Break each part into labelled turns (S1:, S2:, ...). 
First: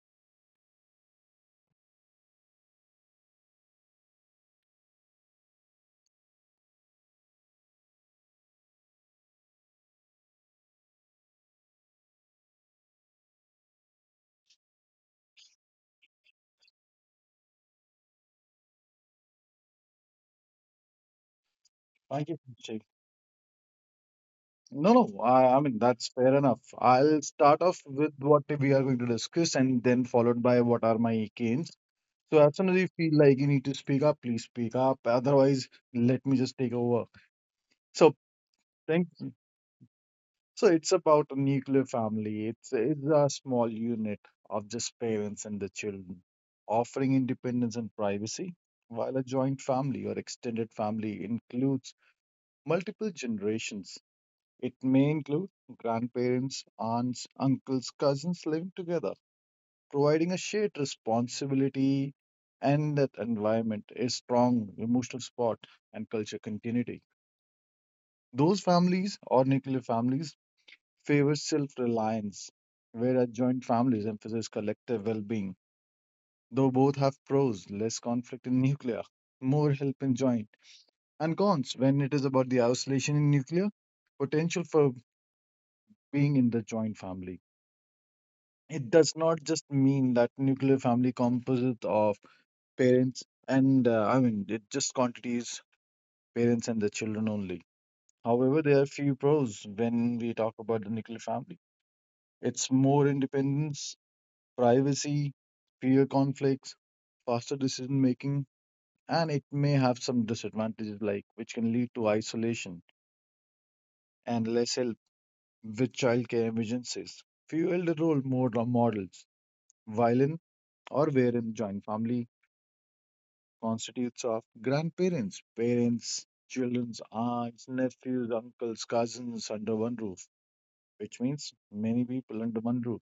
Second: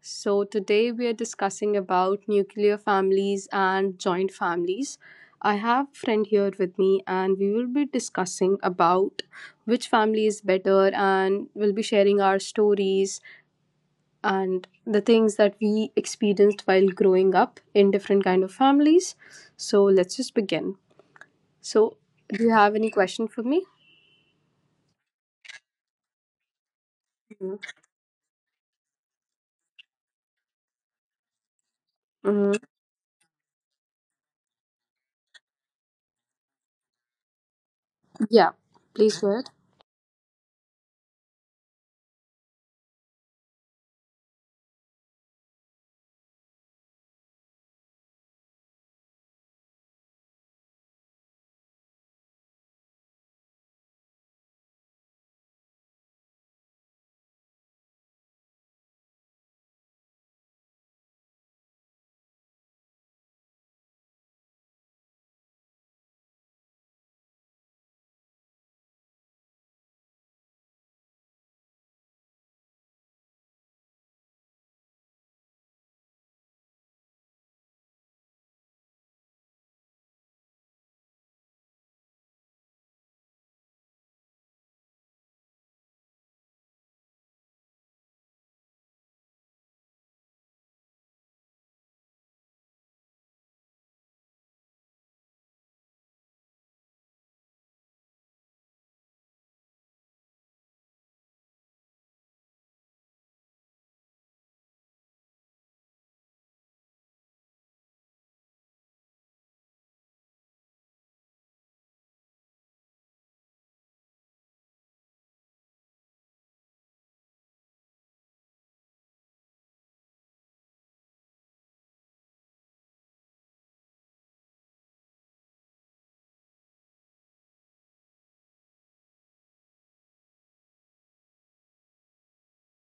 S1: So, today we are discussing about nuclear families and joint families. I have a friend here with me, and we will be discussing about which family is better, and we'll be sharing our stories and the things that we experienced while growing up in different kind of families. So, let's just begin. So,
S2: Thank you,
S1: do you have
S2: Abhishek.
S1: any question for me?
S2: No, no, I mean, that's fair enough. I'll
S1: Mhm.
S2: start off with what we are going to discuss and then followed by what are my gains. So,
S1: Mhm.
S2: as soon as you feel like you need to speak up, please speak up. Otherwise, let me just take over. So,
S1: Yeah,
S2: thank
S1: please go ahead.
S2: So, it's about a nuclear family. It's a small unit of just parents and the children, offering independence and privacy, while a joint family or extended family includes multiple generations. It may include grandparents, aunts, uncles, cousins living together, providing a shared responsibility and that environment, a strong emotional support and culture continuity. Those families or nuclear families favor self reliance, whereas joint families emphasize collective well being. Though both have pros, less conflict in nuclear, more help in joint, and cons when it is about the isolation in nuclear, potential for being in the joint family. It does not just mean that nuclear family composite of parents and it just quantities parents and the children only. However, there are few pros when we talk about the nuclear family. It's more independence, privacy, fewer conflicts, faster decision making, and it may have some disadvantages like which can lead to isolation and less help with childcare emergencies, few elder role more models, violin, or wherein joint family constitutes of grandparents, parents, children's aunts, nephews, uncles, cousins under one roof, which means many people under one roof,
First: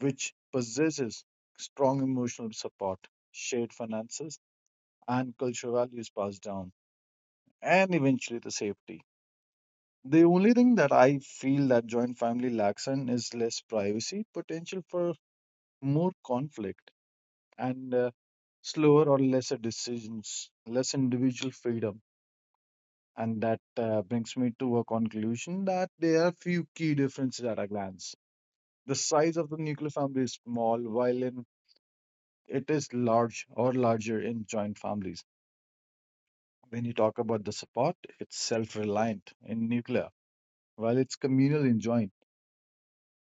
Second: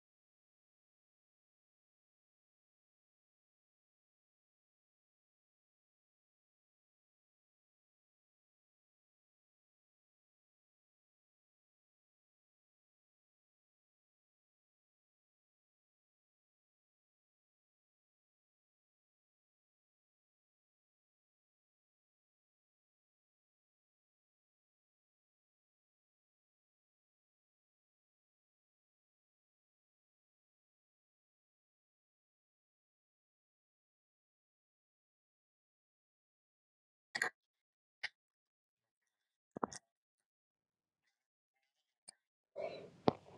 S2: which possesses strong emotional support, shared finances, and cultural values passed down, and eventually the safety. The only thing that I feel that joint family lacks in is less privacy, potential for more conflict, and slower or lesser decisions, less individual freedom. And that brings me to a conclusion that there are few key differences at a glance. The size of the nuclear family is small, while in, it is large or larger in joint families. When you talk about the support, it's self reliant in nuclear, while it's communal in joint.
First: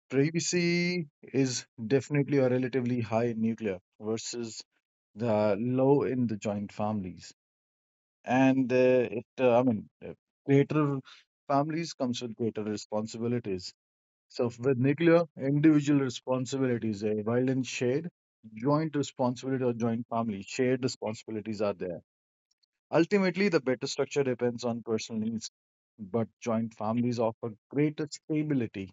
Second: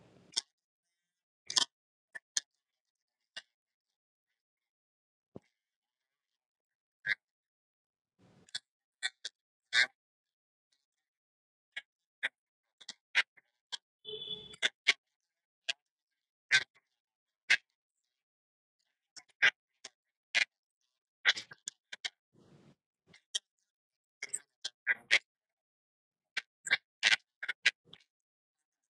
S2: Privacy is definitely or relatively high in nuclear versus the low in the joint families. And greater families comes with greater responsibilities. So with nuclear, individual responsibilities, while in shared, joint responsibility or joint family, shared responsibilities are there. Ultimately, the better structure depends on personal needs, but joint families offer greater stability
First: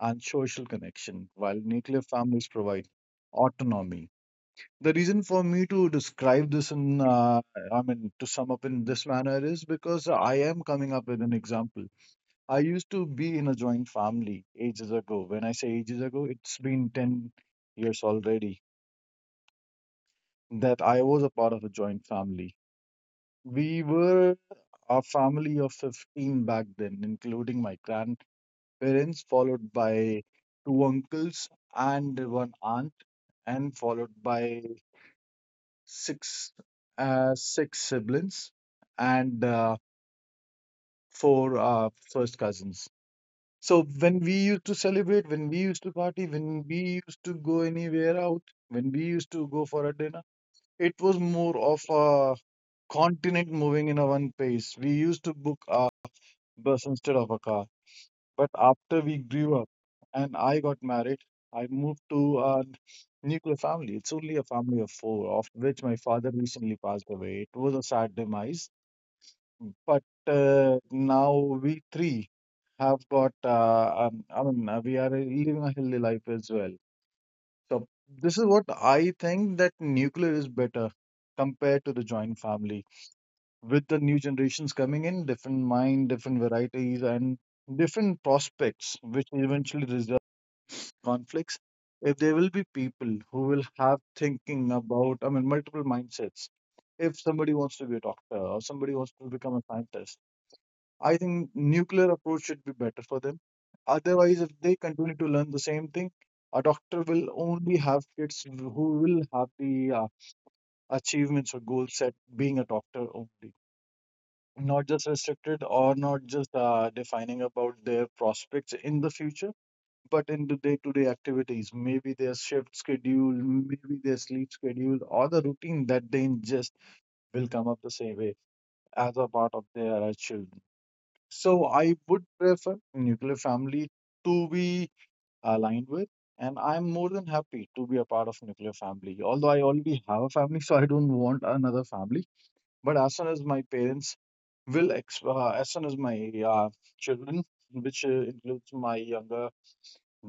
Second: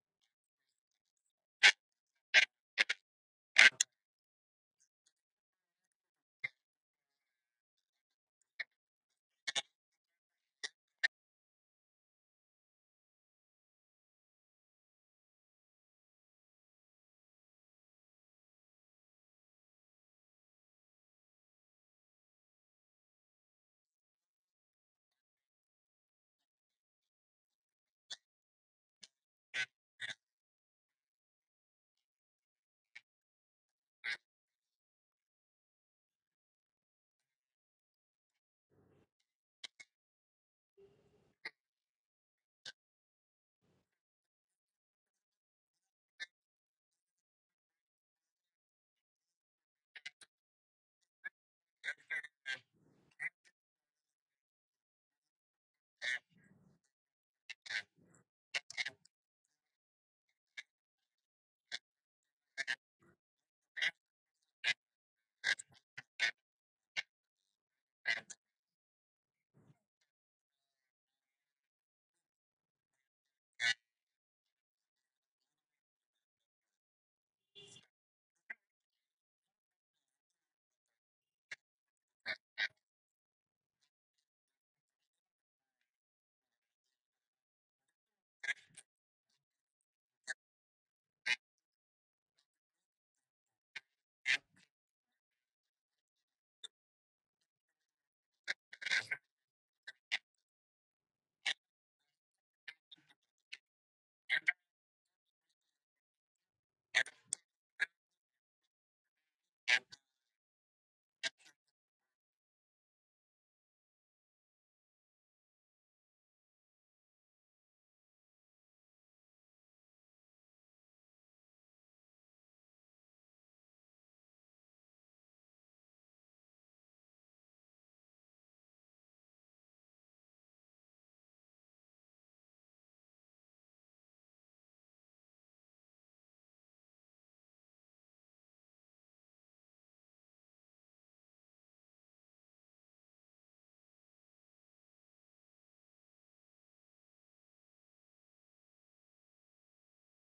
S2: and social connection, while nuclear families provide autonomy. The reason for me to describe this to sum up in this manner is because I am coming up with an example. I used to be in a joint family ages ago. When I say ages ago, it's been 10 years already that I was a part of a joint family. We were a family of 15 back then, including my grandparents, followed by two uncles and one aunt, and followed by six six siblings and four first cousins. So when we used to celebrate, when we used to party, when we used to go anywhere out, when we used to go for a dinner, it was more of a continent moving in a one pace. We used to book a bus instead of a car. But after we grew up and I got married, I moved to a nuclear family. It's only a family of four, of which my father recently passed away. It was a sad demise. But now we three have got, we are living a healthy life as well. So this is what I think that nuclear is better compared to the joint family. With the new generations coming in, different mind, different varieties, and different prospects, which eventually result in conflicts. If there will be people who will have thinking about, I mean, multiple mindsets. If somebody wants to be a doctor or somebody wants to become a scientist, I think nuclear approach should be better for them. Otherwise, if they continue to learn the same thing, a doctor will only have kids who will have the achievements or goals set being a doctor only, not just restricted or not just defining about their prospects in the future, but in the day-to-day activities, maybe their shift schedule, maybe their sleep schedule, or the routine that they ingest will come up the same way as a part of their children. So I would prefer nuclear family to be aligned with, and I'm more than happy to be a part of nuclear family. Although I already have a family, so I don't want another family. But as soon as my parents will, as soon as my children, which includes my younger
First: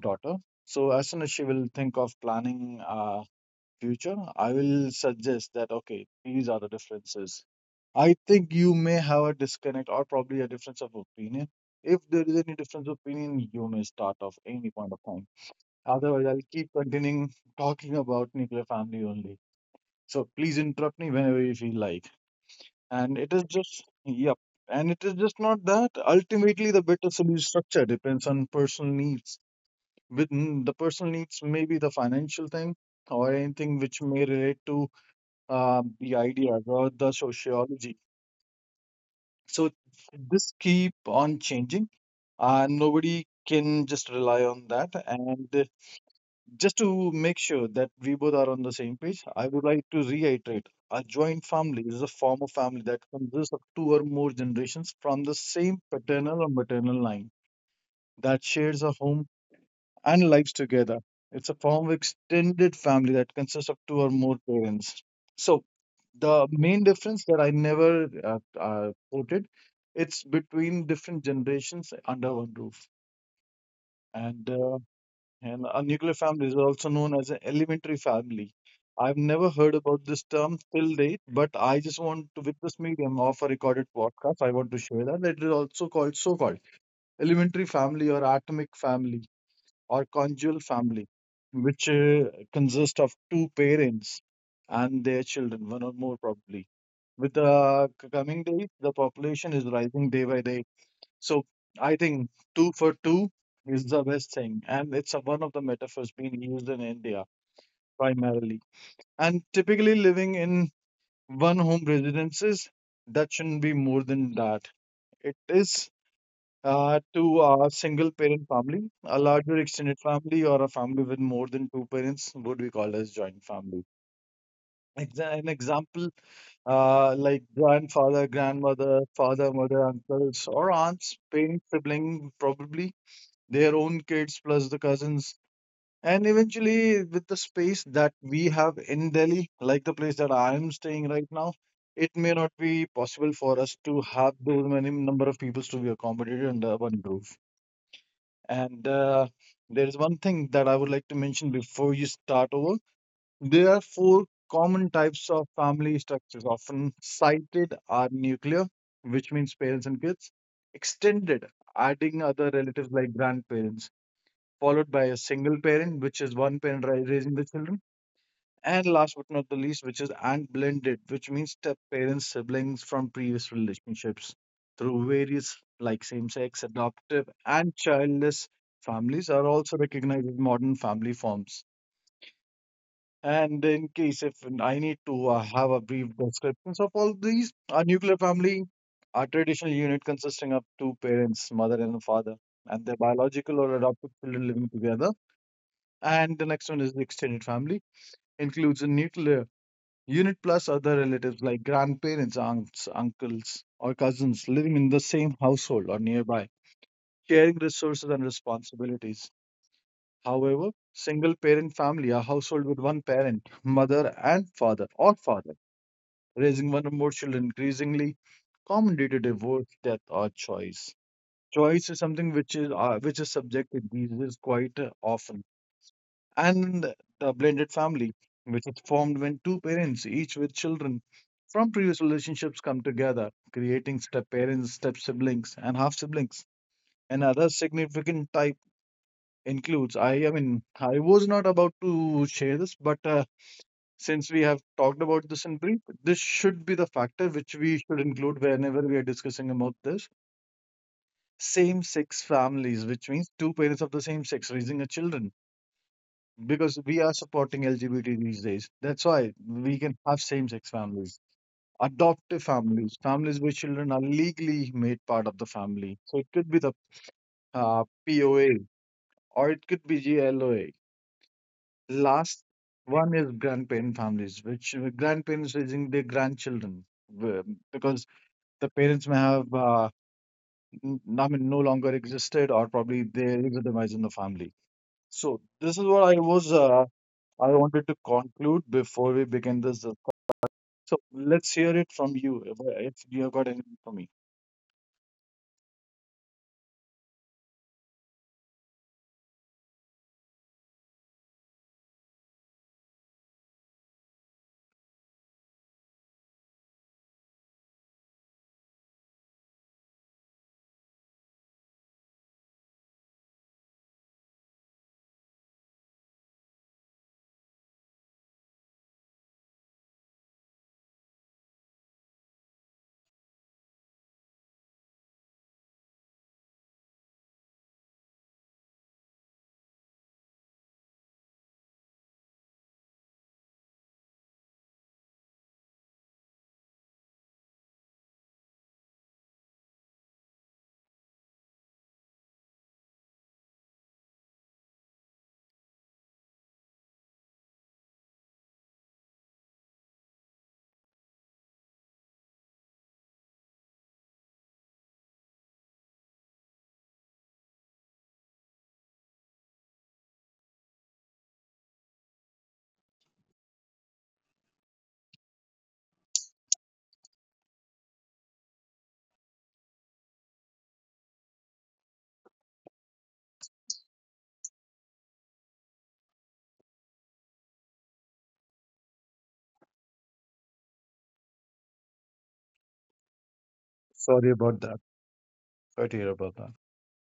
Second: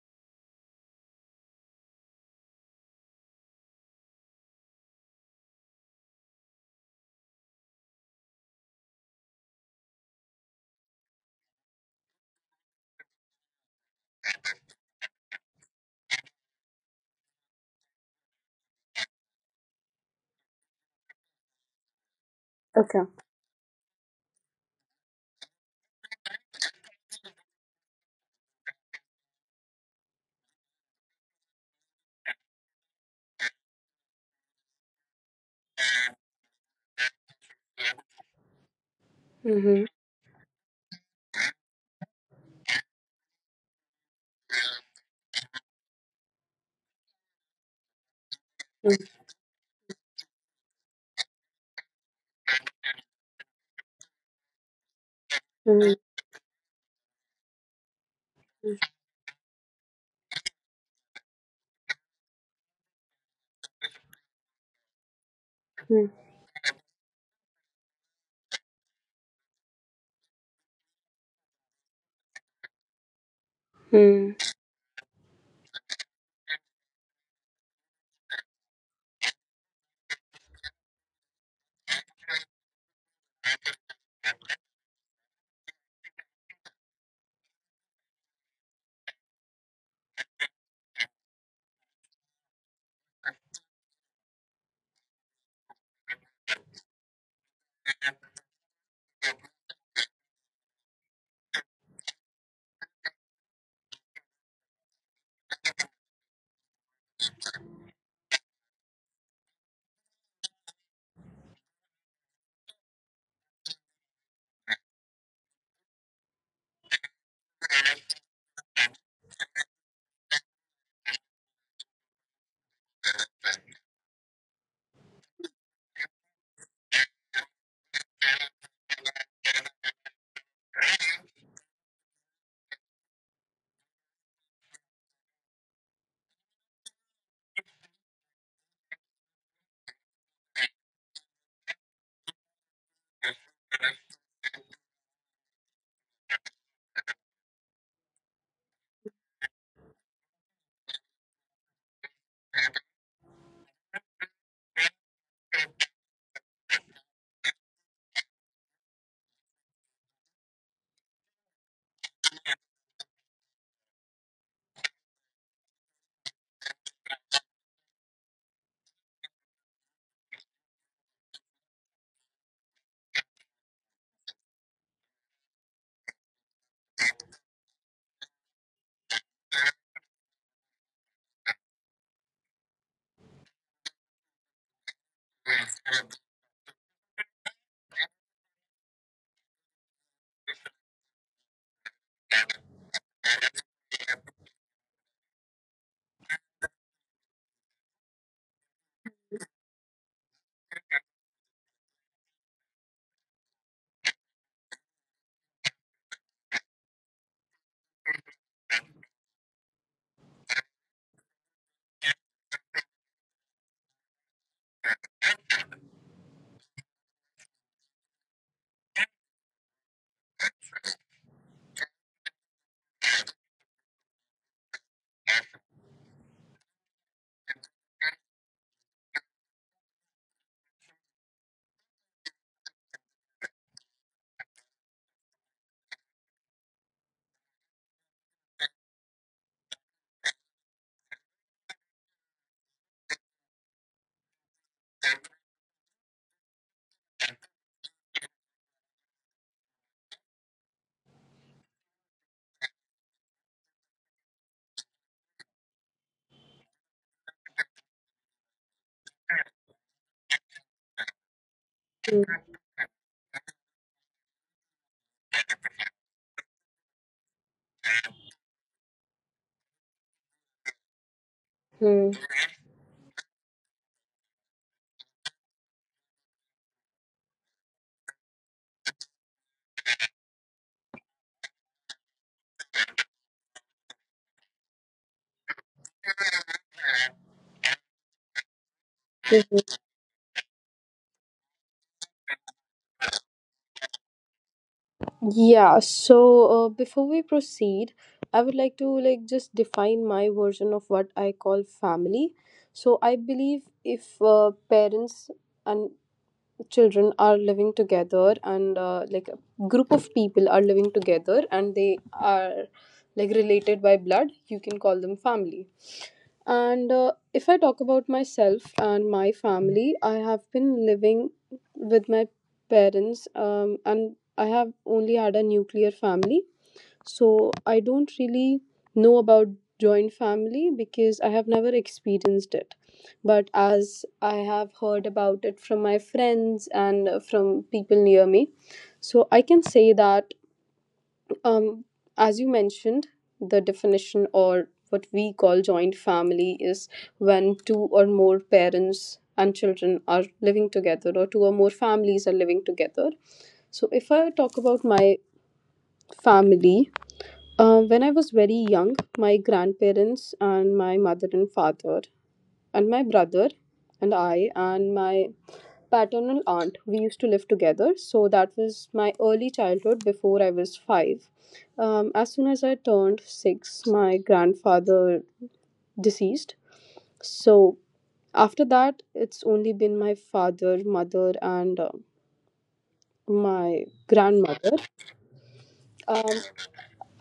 S2: daughter, so as soon as she will think of planning. Future, I will suggest that okay, these are the differences. I think you may have a disconnect or probably a difference of opinion. If there is any difference of opinion, you may start off any point of time. Otherwise, I'll keep continuing talking about nuclear family only. So please interrupt me whenever you feel like.
S1: Okay.
S2: And it is just, yep. And it is just not that. Ultimately, the better solution structure depends on personal needs. With the personal needs, may be the financial thing or anything which may relate to the idea or the sociology. So this keep on changing, and nobody can just rely on that. And just to make sure that we both are on the same
S1: Mm-hmm.
S2: page, I would like to reiterate: a joint family is a form of family that consists of two or more generations from the same paternal or maternal line that shares a home and lives together. It's a form of extended family that consists of two or more parents. So
S1: Hmm.
S2: the main difference that I never quoted, it's between different generations under one roof.
S1: Hmm.
S2: And uh, and a nuclear family is also known as an elementary family. I've never heard about this term till date, but I just want to, with this medium of a recorded podcast, I want to share that it is also called so-called elementary family or atomic family or conjugal family, which consists of two parents and their children, one or more probably with the coming days, the population is rising day by day. So I think two for two is the best thing. And it's a, one of the metaphors being used in India primarily. And typically living in one home residences, that shouldn't be more than that. It is to a single parent family, a larger extended family, or a family with more than two parents would be called as joint family. An example like grandfather, grandmother, father, mother, uncles, or aunts, parent, sibling, probably their own kids plus the cousins. And eventually, with the space that we have in Delhi, like the place that I am staying right now, it may not be possible for us to have those many number of people to be accommodated under one roof. And there is one thing that I would like to mention before you start over. There are four common types of family structures often cited are nuclear, which means parents and kids, extended, adding other relatives like grandparents, followed by a single parent, which is one parent raising the children, and last but not the least, which is and blended, which means step parents, siblings from previous relationships through various like same-sex, adoptive, and childless families are also recognized as modern family forms. And in case if I need to have a brief descriptions of all these, a nuclear family, a traditional unit consisting of two parents, mother and father, and their biological or adopted children living together. And the next one is the extended family, includes a nuclear unit plus other relatives like grandparents, aunts, uncles, or cousins living in the same household or nearby, sharing resources and responsibilities. However, single parent family, a household with one parent, mother and father, or father raising one or more children increasingly common due to divorce, death, or choice. Choice is something which is subjected these days quite often, and the blended family, which is formed when two parents, each with children from previous relationships, come together, creating step parents, step siblings, and half siblings. Another significant type includes I was not about to share this, but since we have talked about this in brief, this should be the factor which we should include whenever we are discussing about this. Same sex families, which means two parents of the same sex raising a children, because we are supporting LGBT these days. That's why we can have same sex families, adoptive families, families where children are legally made part of the family. So it could be the POA or it could be GLOA.
S1: Hmm.
S2: Last one is grandparent families, which grandparents raising their grandchildren uh, because the parents may have, no longer existed or probably they legitimized in the family. So this is what I wanted to conclude before we begin this discussion. So let's hear it from you if you have got anything for me.
S1: Yeah, so before we proceed, I would like to just define my version of what I call family. So I believe if parents and children are living together and like a group of people are living together and they are like related by blood, you can call them family. And if I talk about myself and my family, I have been living with my parents, and I have only had a nuclear family, so I don't really know about joint family because I have never experienced it. But as I have heard about it from my friends and from people near me, so I can say that, um, as you mentioned, the definition or what we call joint family is when two or more parents and children are living together, or two or more families are living together. So, if I talk about my family, when I was very young, my grandparents and my mother and father and my brother and I and my paternal aunt we used to live together. So that was my early childhood before I was five. As soon as I turned six, my grandfather deceased. So after that, it's only been my father, mother, and my
S2: Sorry about
S1: grandmother.
S2: that. Sorry to hear
S1: Um,
S2: about that.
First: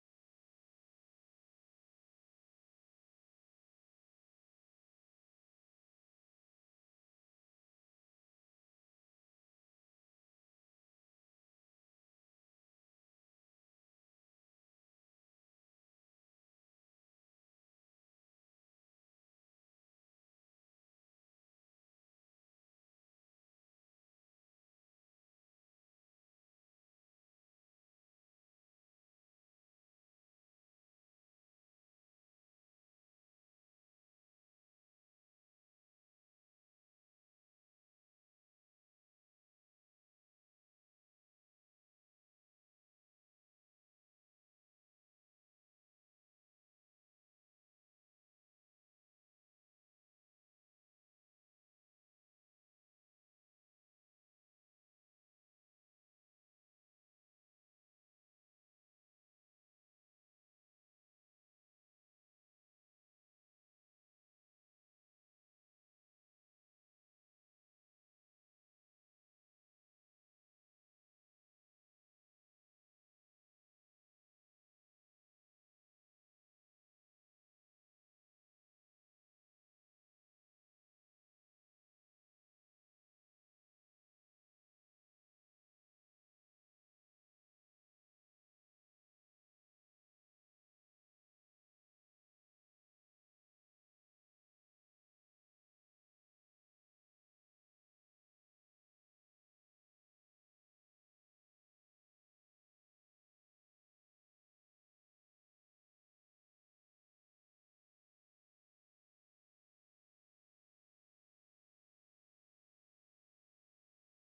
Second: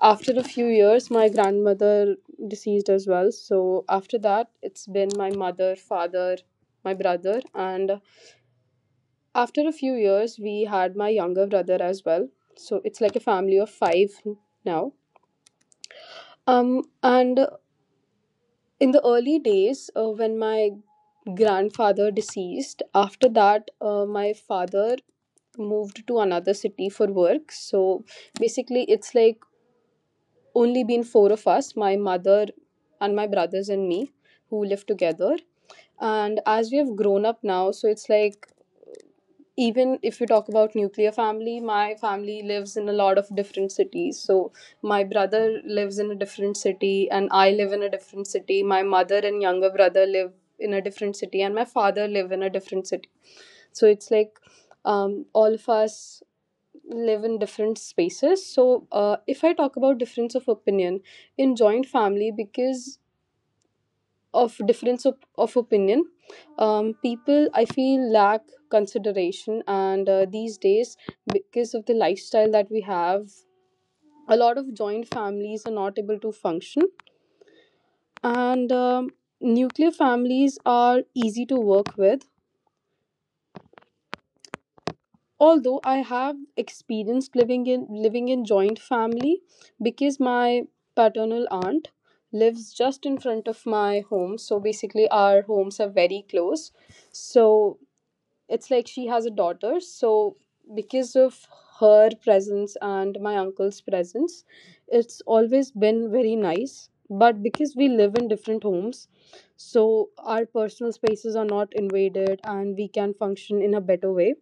S1: after a few years my grandmother deceased as well, so after that it's been my mother, father, my brother, and after a few years we had my younger brother as well, so it's like a family of 5 now. And in the early days, when my grandfather deceased, after that my father moved to another city for work, so basically it's like only been four of us, my mother and my brothers and me, who live together. And as we have grown up now, so it's like even if we talk about nuclear family, my family lives in a lot of different cities. So my brother lives in a different city and I live in a different city, my mother and younger brother live in a different city, and my father live in a different city. So it's like, all of us live in different spaces. So if I talk about difference of opinion in joint family, because of difference of opinion, people, I feel, lack consideration. And these days, because of the lifestyle that we have, a lot of joint families are not able to function, and nuclear families are easy to work with. Although I have experienced living in joint family because my paternal aunt lives just in front of my home, so basically our homes are very close. So it's like she has a daughter, so because of her presence and my uncle's presence, it's always been very nice. But because we live in different homes, so our personal spaces are not invaded and we can function in a better way.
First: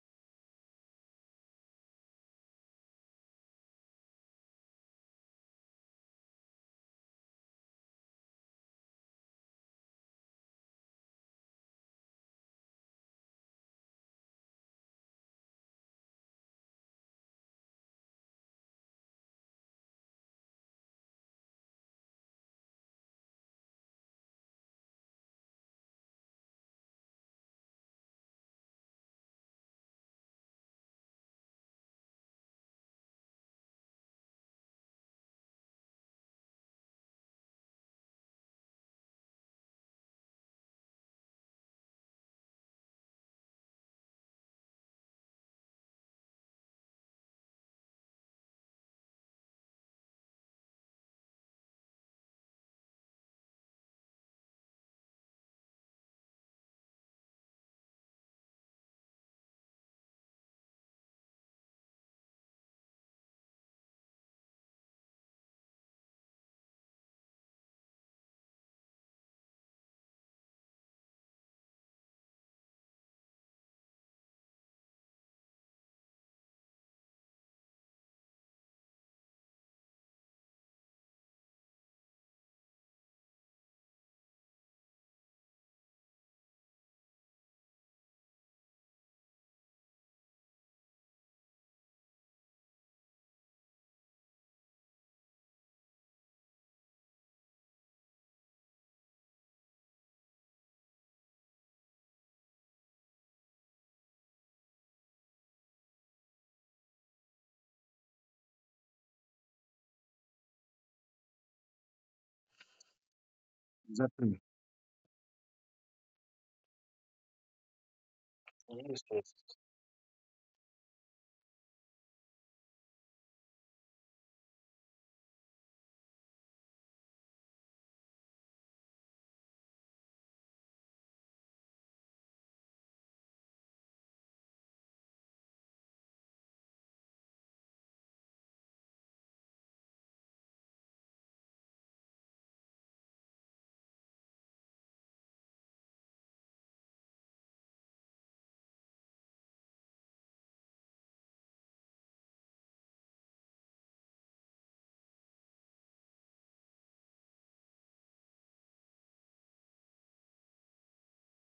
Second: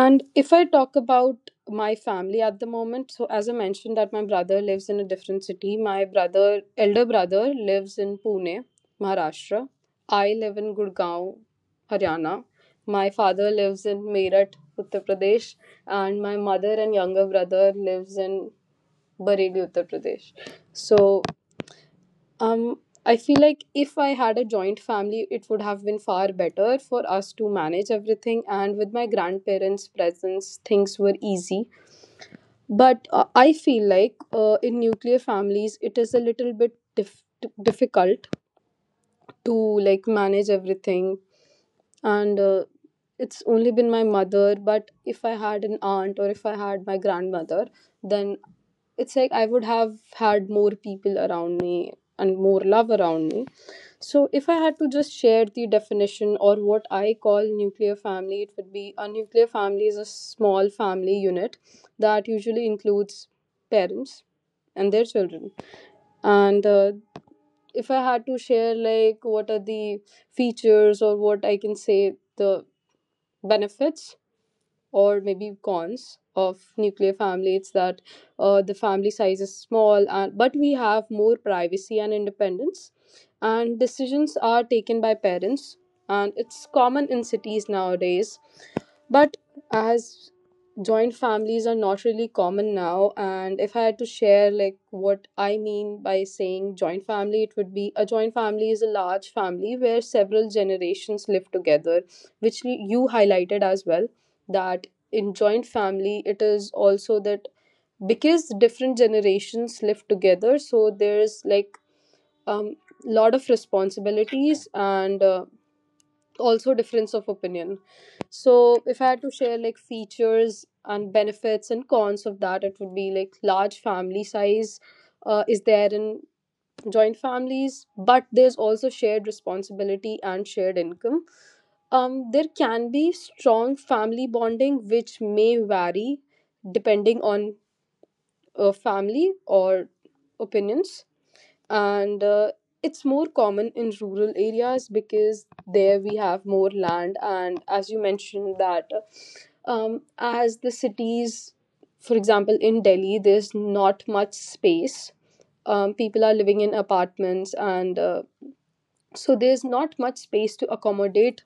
S1: And if I talk about my family at the moment, so as I mentioned that my brother lives in a different city. My brother, elder brother, lives in Pune, Maharashtra. I live in Gurgaon, Haryana. My father lives in Meerut, Uttar Pradesh, and my mother and younger brother lives in Bareilly, Uttar Pradesh. So um, I feel like if I had a joint family, it would have been far better for us to manage everything. And with my grandparents' presence, things were easy. But I feel like in nuclear families, it is a little bit difficult to like manage everything. And it's only been my mother, but if I had an aunt or if I had my grandmother, then it's like I would have had more people around me and more love around me. So if I had to just share the definition or what I call nuclear family, it would be: a nuclear family is a small family unit that usually includes parents and their children. And if I had to share like what are the features, or what I can say, the benefits or maybe cons of nuclear family, it's that the family size is small, and but we have more privacy and independence, and decisions are taken by parents, and it's common in cities nowadays. But as joint families are not really common now, and if I had to share like what I mean by saying joint family, it would be: a joint family is a large family where several generations live together, which you highlighted as well. That in joint family, it is also that because different generations live together, so there's like um lot of
S2: Exactly.
S1: responsibilities and also difference of opinion. So, if
S2: Yes,
S1: I had to
S2: yes.
S1: share like features and benefits and cons of that, it would be like large family size is there in joint families, but there's also shared responsibility and shared income. There can be strong family bonding, which may vary depending on family or opinions. And it's more common in rural areas because there we have more land. And as you mentioned that, as the cities, for example in Delhi, there's not much space, people are living in apartments, and so there's not much space to accommodate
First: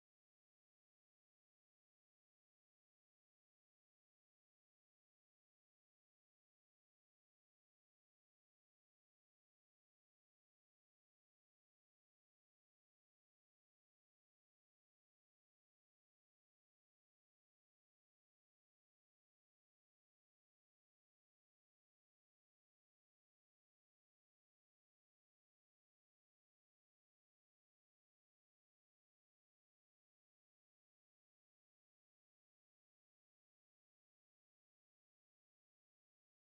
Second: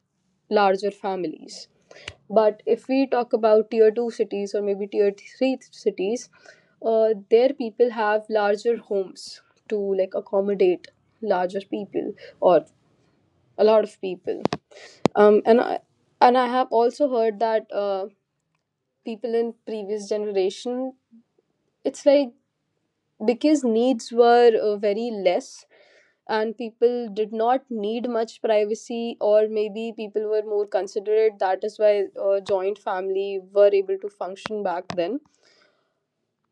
S1: larger families. But if we talk about tier 2 cities or maybe tier 3 cities, their people have larger homes to like accommodate larger people or a lot of people. um, and I, and I have also heard that people in previous generation, it's like because needs were very less and people did not need much privacy, or maybe people were more considerate, that is why joint family were able to function back then.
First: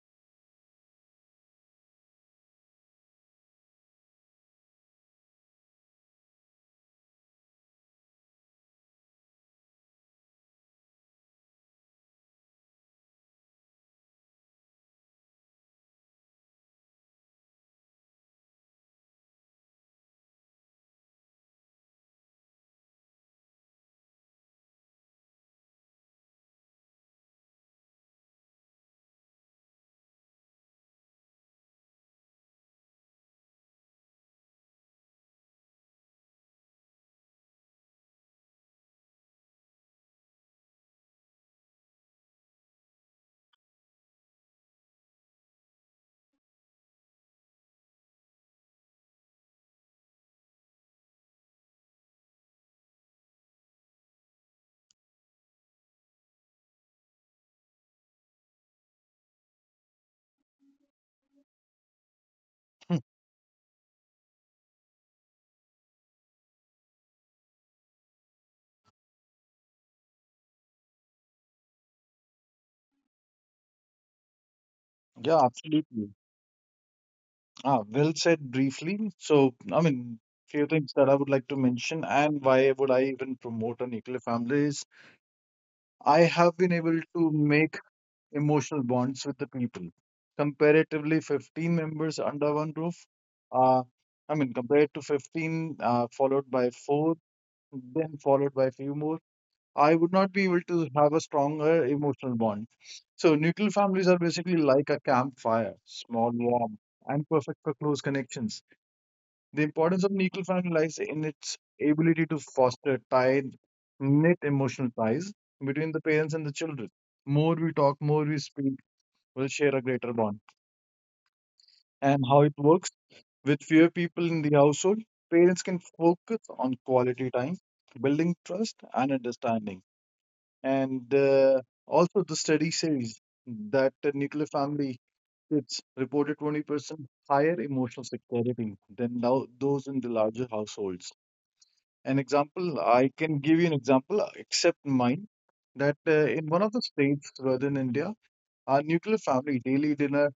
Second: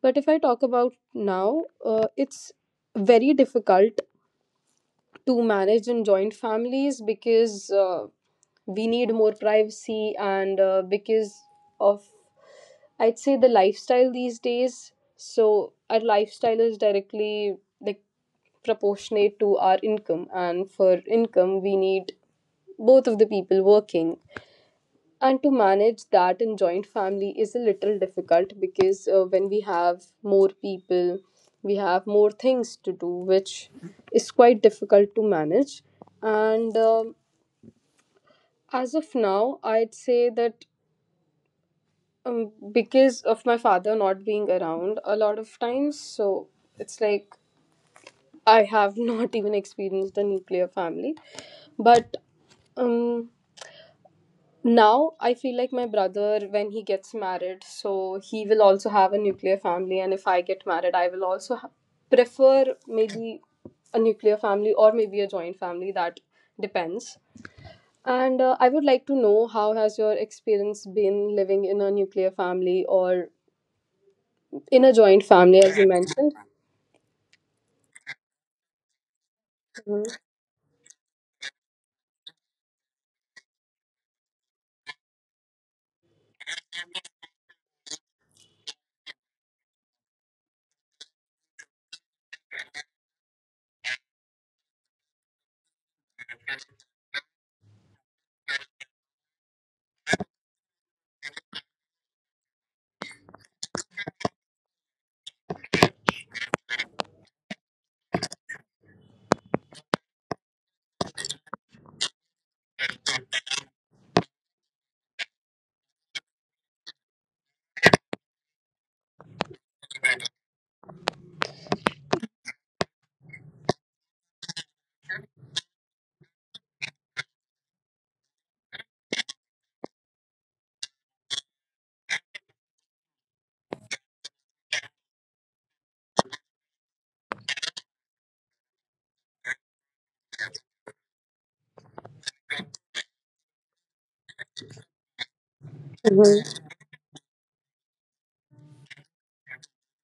S1: But if I talk about now, it's very difficult to manage in joint families, because we need more privacy. And because of, I'd say, the lifestyle these days, so our lifestyle is directly like proportionate to our income, and for income we need both of the people working, and to manage that in joint family is a little difficult because when we have more people, we have more things to do, which is quite difficult to manage. And as of now, I'd say that, because of my father not being around a lot of times, so it's like I have not even experienced a nuclear family. But um now I feel like my brother, when he gets married, so he will also have a nuclear family. And if I get married, I will also prefer maybe a nuclear family or maybe a joint family, that depends. And I would like to know how has your experience been living in a nuclear family or in a joint
S2: Yeah,
S1: family, as you
S2: absolutely.
S1: mentioned.
S2: Ah, well said briefly.
S1: Mhm,
S2: Few things that I would like to mention, and why would I even promote a nuclear family is I have been able to make emotional bonds with the people. Comparatively, 15 members under one roof. Uh, I mean, compared to 15, followed by four, then followed by a few more, I would not be able to have a stronger emotional bond. So, nuclear families are basically like a campfire, small, warm, and perfect for close connections. The importance of nuclear family lies in its ability to foster tight, knit emotional ties between the parents and the children. More we talk, more we speak, we'll share a greater bond. And how it works, with fewer people in the household, parents can focus on quality time, building trust and understanding. And Also, the study says that the nuclear family kids reported 20% higher emotional security than those in the larger households. An example, I can give you an example, except mine, that in one of the
S1: mhm,
S2: states, within India, our nuclear family daily dinner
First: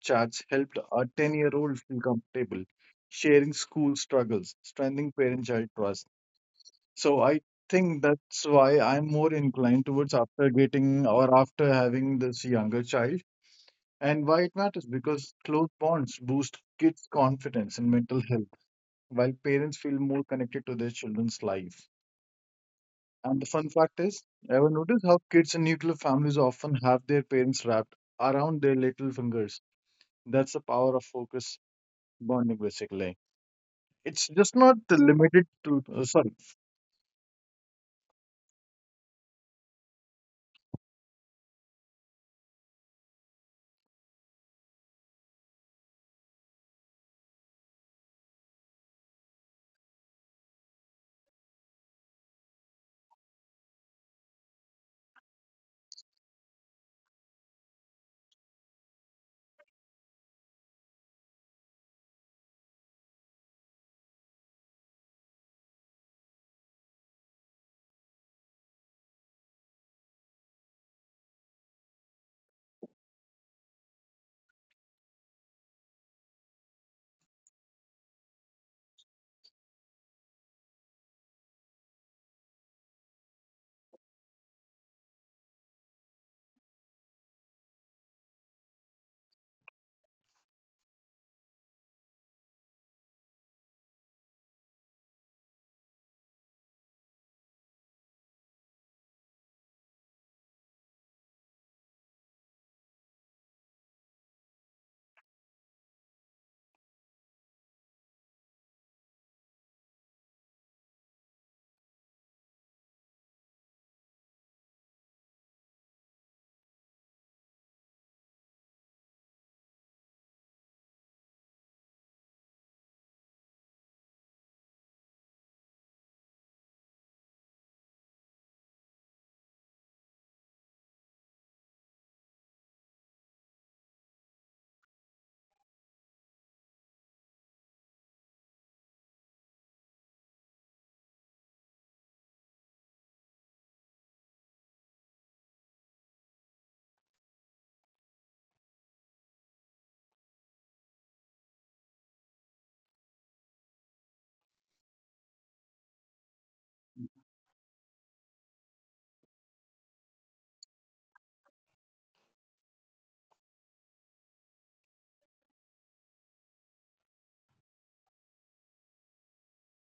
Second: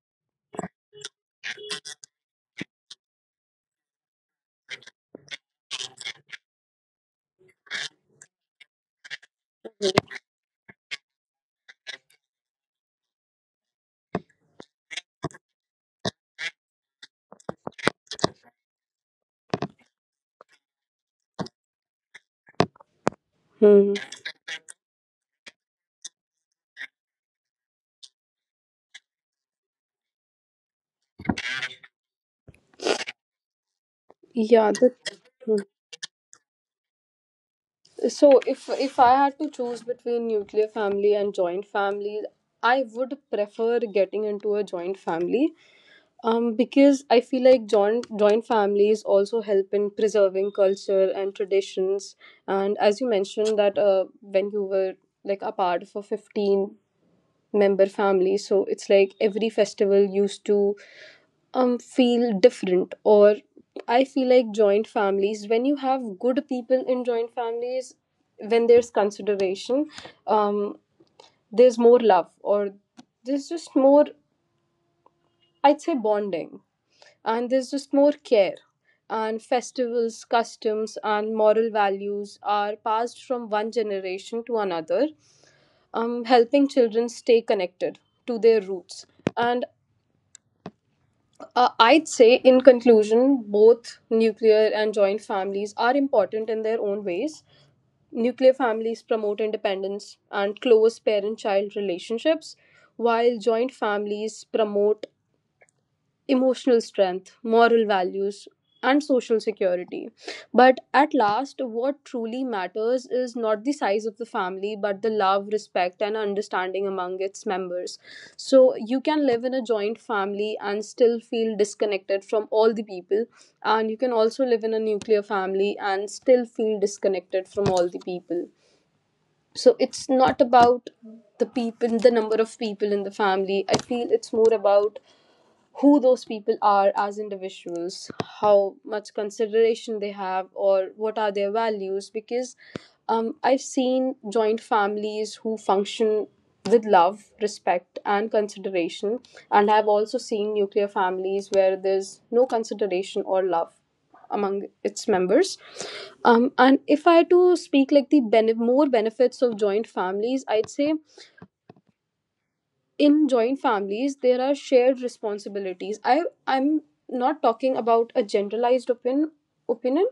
S2: chats helped a 10-year-old feel comfortable, sharing school struggles, strengthening parent-child trust. So I think that's why I'm more inclined towards after getting or after having this younger child. And why it matters, because close bonds boost kids' confidence and mental health, while parents feel more connected to their children's life. And the fun fact
S1: mhm.
S2: is, ever notice how kids in nuclear families often have their parents wrapped around their little fingers? That's the power of focus bonding, basically. It's just not
S1: Yeah, that,
S2: limited
S1: mhm.
S2: to. Sorry.
S1: So if I had to choose between nuclear family and joint family, I would prefer getting into a joint family, because I feel like joint families also help in preserving culture and traditions. And as you mentioned that, when you were like a part of a 15-member family, so it's like every festival used to feel different. Or I feel like joint families, when you have good people in joint families, when there's consideration, um there's more love, or there's just more, I'd say, bonding, and there's just more care. And festivals, customs, and moral values are passed from one generation to another, helping children stay connected to their roots. And uh, I'd say, in conclusion, both nuclear and joint families are important in their own ways. Nuclear families promote independence and close parent child relationships, while joint families promote emotional strength, moral values, and social security. But at last, what truly matters is not the size of the family, but the love, respect, and understanding among its members. So you can live in a joint family and still feel disconnected from all the people, and you can also live in a nuclear family and still feel disconnected from all the people. So it's not about the people, the number of people in the family. I feel it's more about who those people are as individuals, how much consideration they have, or what are their values. Because I've seen joint families who function with love, respect, and consideration, and I've also seen nuclear families where there's no consideration or love among its members. And if I had to speak like more benefits of joint families, I'd say in joint families there are shared responsibilities. I'm not talking about a generalized opinion.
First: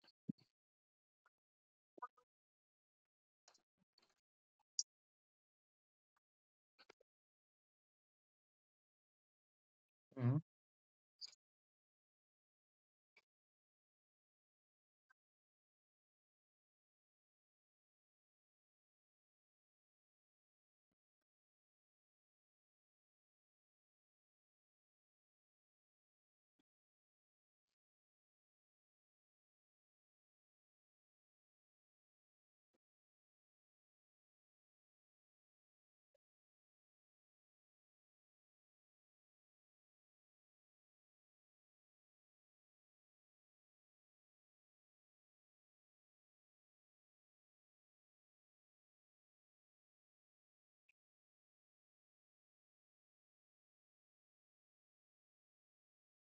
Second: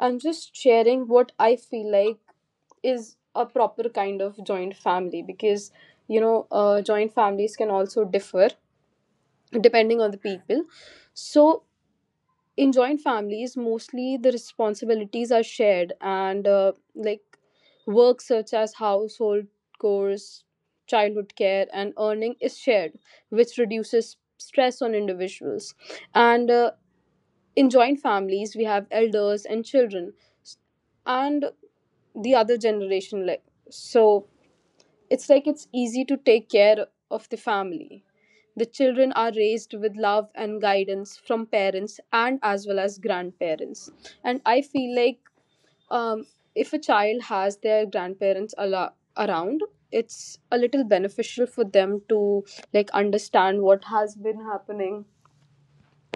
S1: I'm just sharing what I feel like is a proper kind of joint family because joint families can also differ depending on the
S2: Mhm,
S1: people. So in joint families mostly the responsibilities are shared, and like work such as household chores, childhood care, and earning is shared, which reduces stress on individuals. And in joint families we have elders and children and the other generation, like so it's like it's easy to take care of the family. The children are raised with love and guidance from parents and as well as grandparents. And I feel like um, if a child has their around, it's a little beneficial for them to like understand what has been happening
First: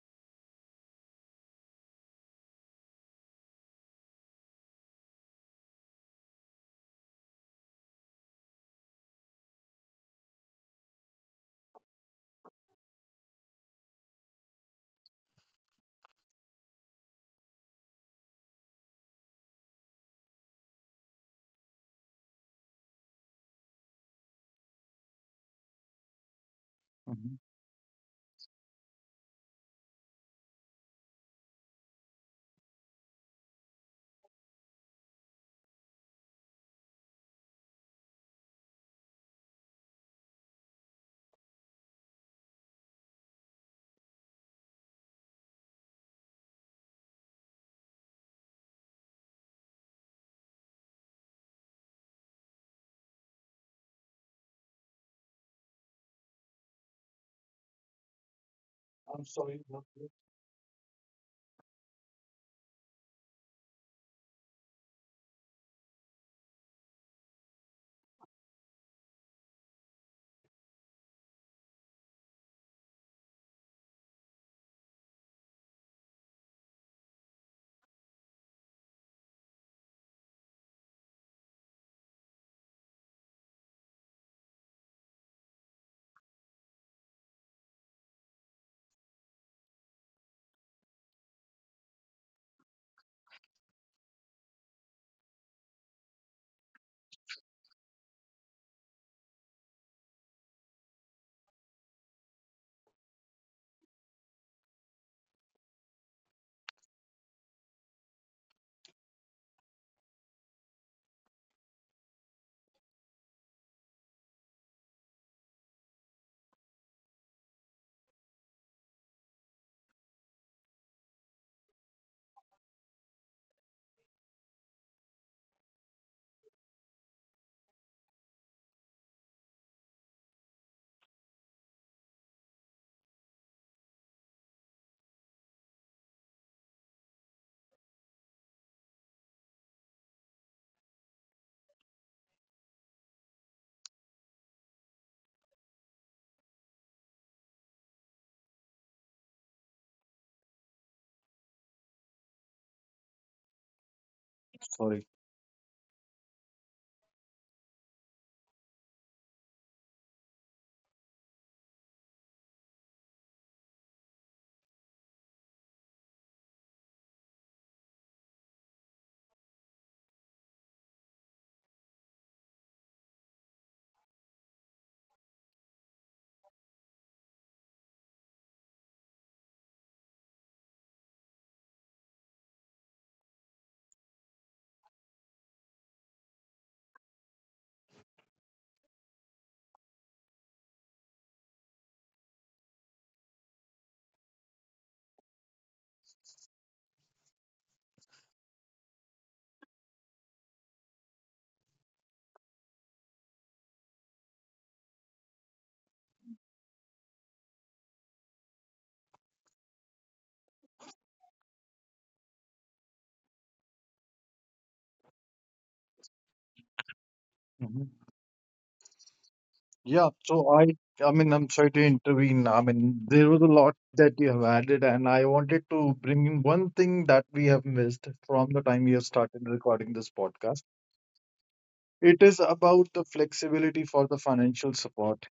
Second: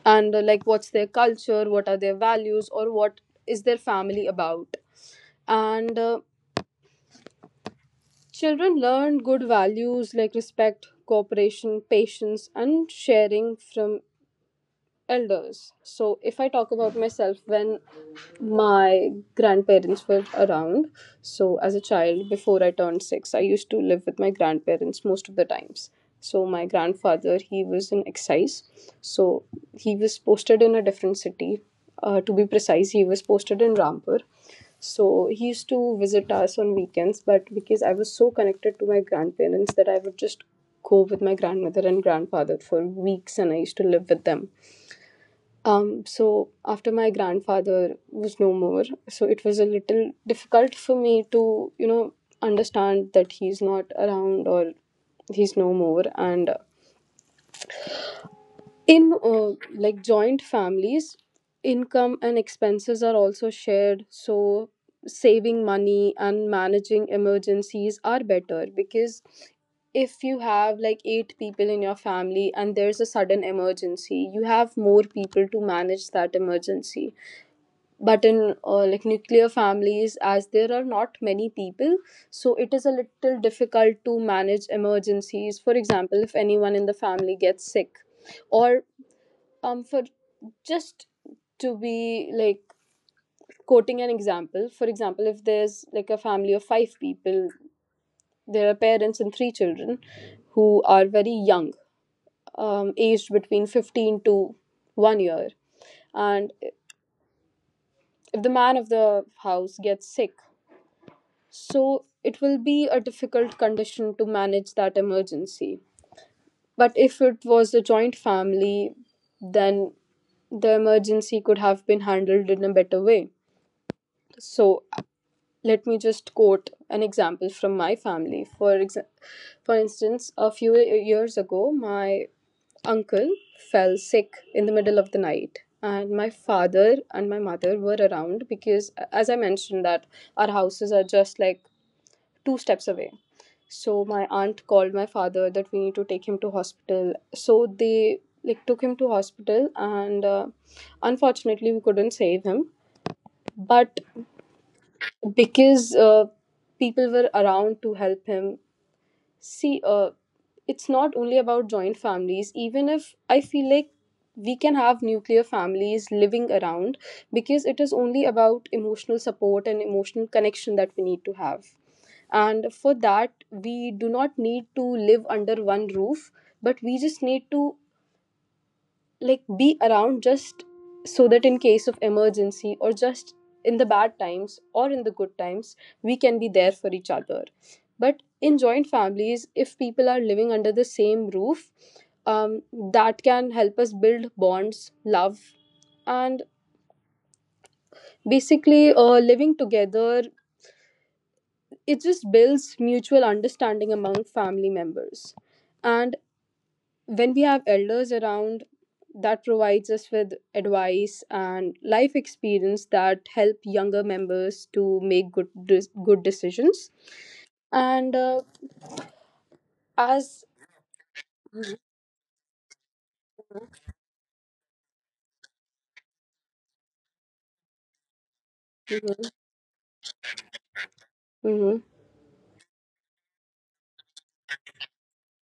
S1: and like what's their culture, what are their values, or what is their family about. And children learn good values like respect, cooperation, patience, and sharing from elders. So, if I talk about myself, when my grandparents were around, so as a child, before I turned six, I used to live with my grandparents most of the times. So, my
S2: mhm.
S1: grandfather, he was in excise. So, he was posted in a different city. To be precise, he was posted in Rampur. So, he used to visit us on weekends, but because I was so connected to my grandparents that I would just go with my grandmother and grandfather for weeks, and I used to live with them. So after my grandfather was no more, so it was a little difficult for me to, you know, understand that he's not around or he's no more. And in
S2: I'm sorry. Not
S1: like
S2: you.
S1: joint families, income and expenses are also shared. So saving money and managing emergencies are better because if you have like eight people in your family and there's a sudden emergency, you have more people to manage that emergency. But in like nuclear families, as there are not many people, so it is a little difficult to manage emergencies. For example, if anyone in the family gets sick, or for just to be like quoting an example, for example, if there's like a family of five people, there are parents and three children who are very young, aged between 15 to 1 year, and if the man of the house gets sick, so it will be a difficult condition to manage that emergency. But if it was a joint family, then the emergency could have been handled in a better way. So let me just quote an example from my family. For instance, a few years ago, my uncle fell sick in the middle of the night, and my father and my mother were around because as I mentioned that our houses are just like two steps away. So my aunt called my father that we need to take him to hospital, so they like took him to hospital, and unfortunately we couldn't save him, but
S2: Sorry.
S1: because people were around to help him. See, it's not only about joint families, even if I feel like we can have nuclear families living around, because it is only about emotional support and emotional connection that we need to have, and for that we do not need to live under one roof, but we just need to like be around just so that in case of emergency, or just in the bad times or in the good times, we can be there for each other. But in joint families, if people are living under the same roof, um, that can help us build bonds, love, and basically living together, it just builds mutual understanding among family members. And when we have elders around, that provides us with advice and life experience that help younger members to make good decisions.
S2: Mhm.
S1: And
S2: Yeah.
S1: as
S2: I'm sorry to intervene. I mean, there was a lot that you have added, and I wanted to bring in one thing that we have missed from the time we have started recording this podcast.
S1: hmm.
S2: It is about the flexibility for the financial support,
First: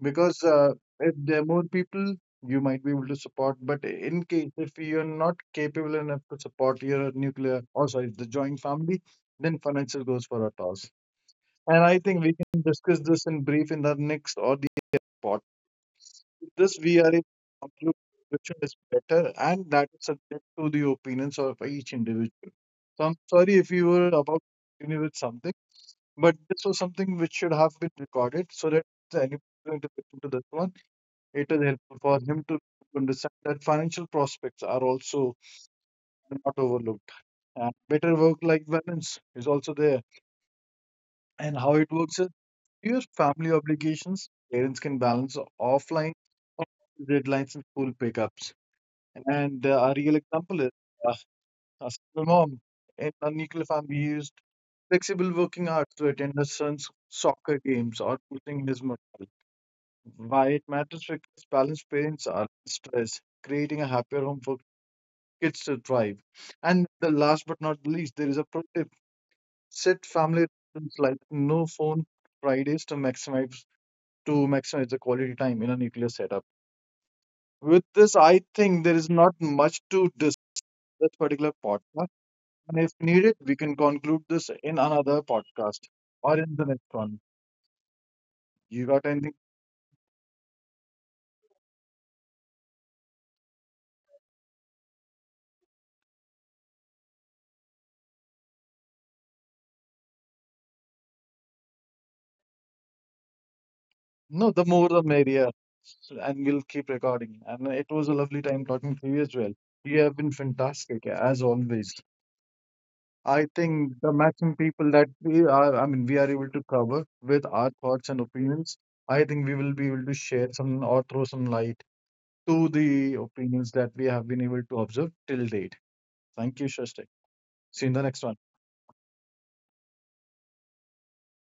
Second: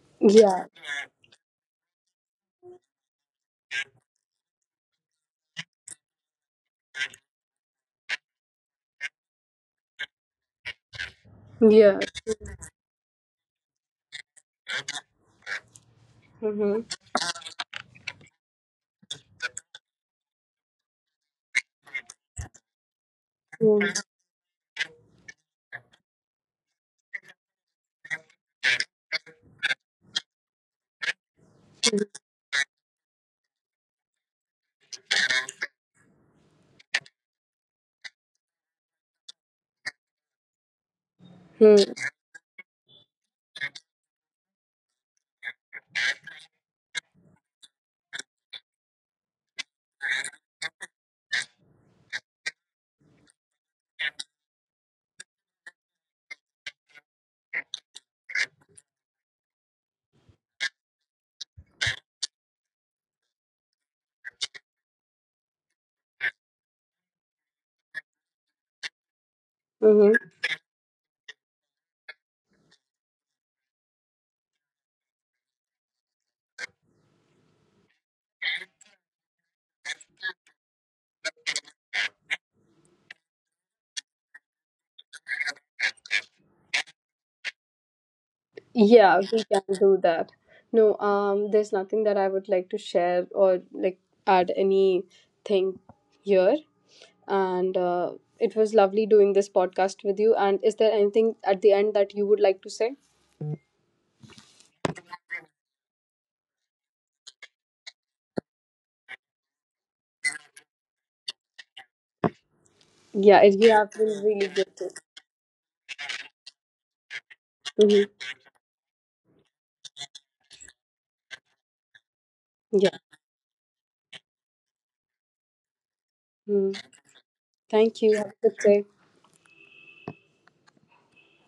S2: because
S1: Yeah,
S2: if there are more people, you might be able to support, but in case if you're not capable enough to support your nuclear, or sorry, the joint family, then financial goes for a toss. And
S1: yeah.
S2: I think we can discuss this in brief in the next or the pod. With
S1: Hmm.
S2: this, we are able to conclude which one is better, and that is subject to the opinions of each individual. So I'm sorry if you
S1: Mm-hmm.
S2: were about to continue with something, but this was something which should have been recorded so that anybody going to listen to this one, it is helpful for him to understand that financial prospects are also not overlooked. And better work-life balance is also there. And how it
S1: Mm-hmm.
S2: works is your family obligations, parents can balance offline deadlines and school pickups. And A real example is uh, a single mom in a nuclear family used flexible working hours to attend her son's soccer games or boosting his morale. Why it matters, because balanced parents are less stressed, creating a happier home for kids to thrive. And the last but not least, there is a a set
S1: Mm-hmm.
S2: family rules like no phone Fridays to maximize the quality time in a nuclear setup. With this, I think there is not much to discuss this particular podcast. And if needed, we can conclude this in another podcast or in the next one. You got
S1: Yeah, we
S2: anything?
S1: can do that. No, there's nothing that I would like to share or like add anything here. And it was lovely doing this podcast with you. And is there anything at the end that you would like to say?
S2: No, the more the merrier. And we'll keep recording. And it was a lovely time talking to you as well. You have been fantastic, as always.
S1: Yeah,
S2: I
S1: it, you have
S2: think
S1: been
S2: the
S1: really
S2: maximum
S1: good. Too.
S2: people that we are, I mean, we are able to cover with our
S1: Mhm.
S2: thoughts and opinions. I think we will be able to share some or throw some light to
S1: Yeah.
S2: the opinions that we have been able to observe till date. Thank you,
S1: Mm.
S2: Shastak. See you in
S1: Thank
S2: the
S1: you.
S2: next
S1: Have
S2: one.
S1: a good day.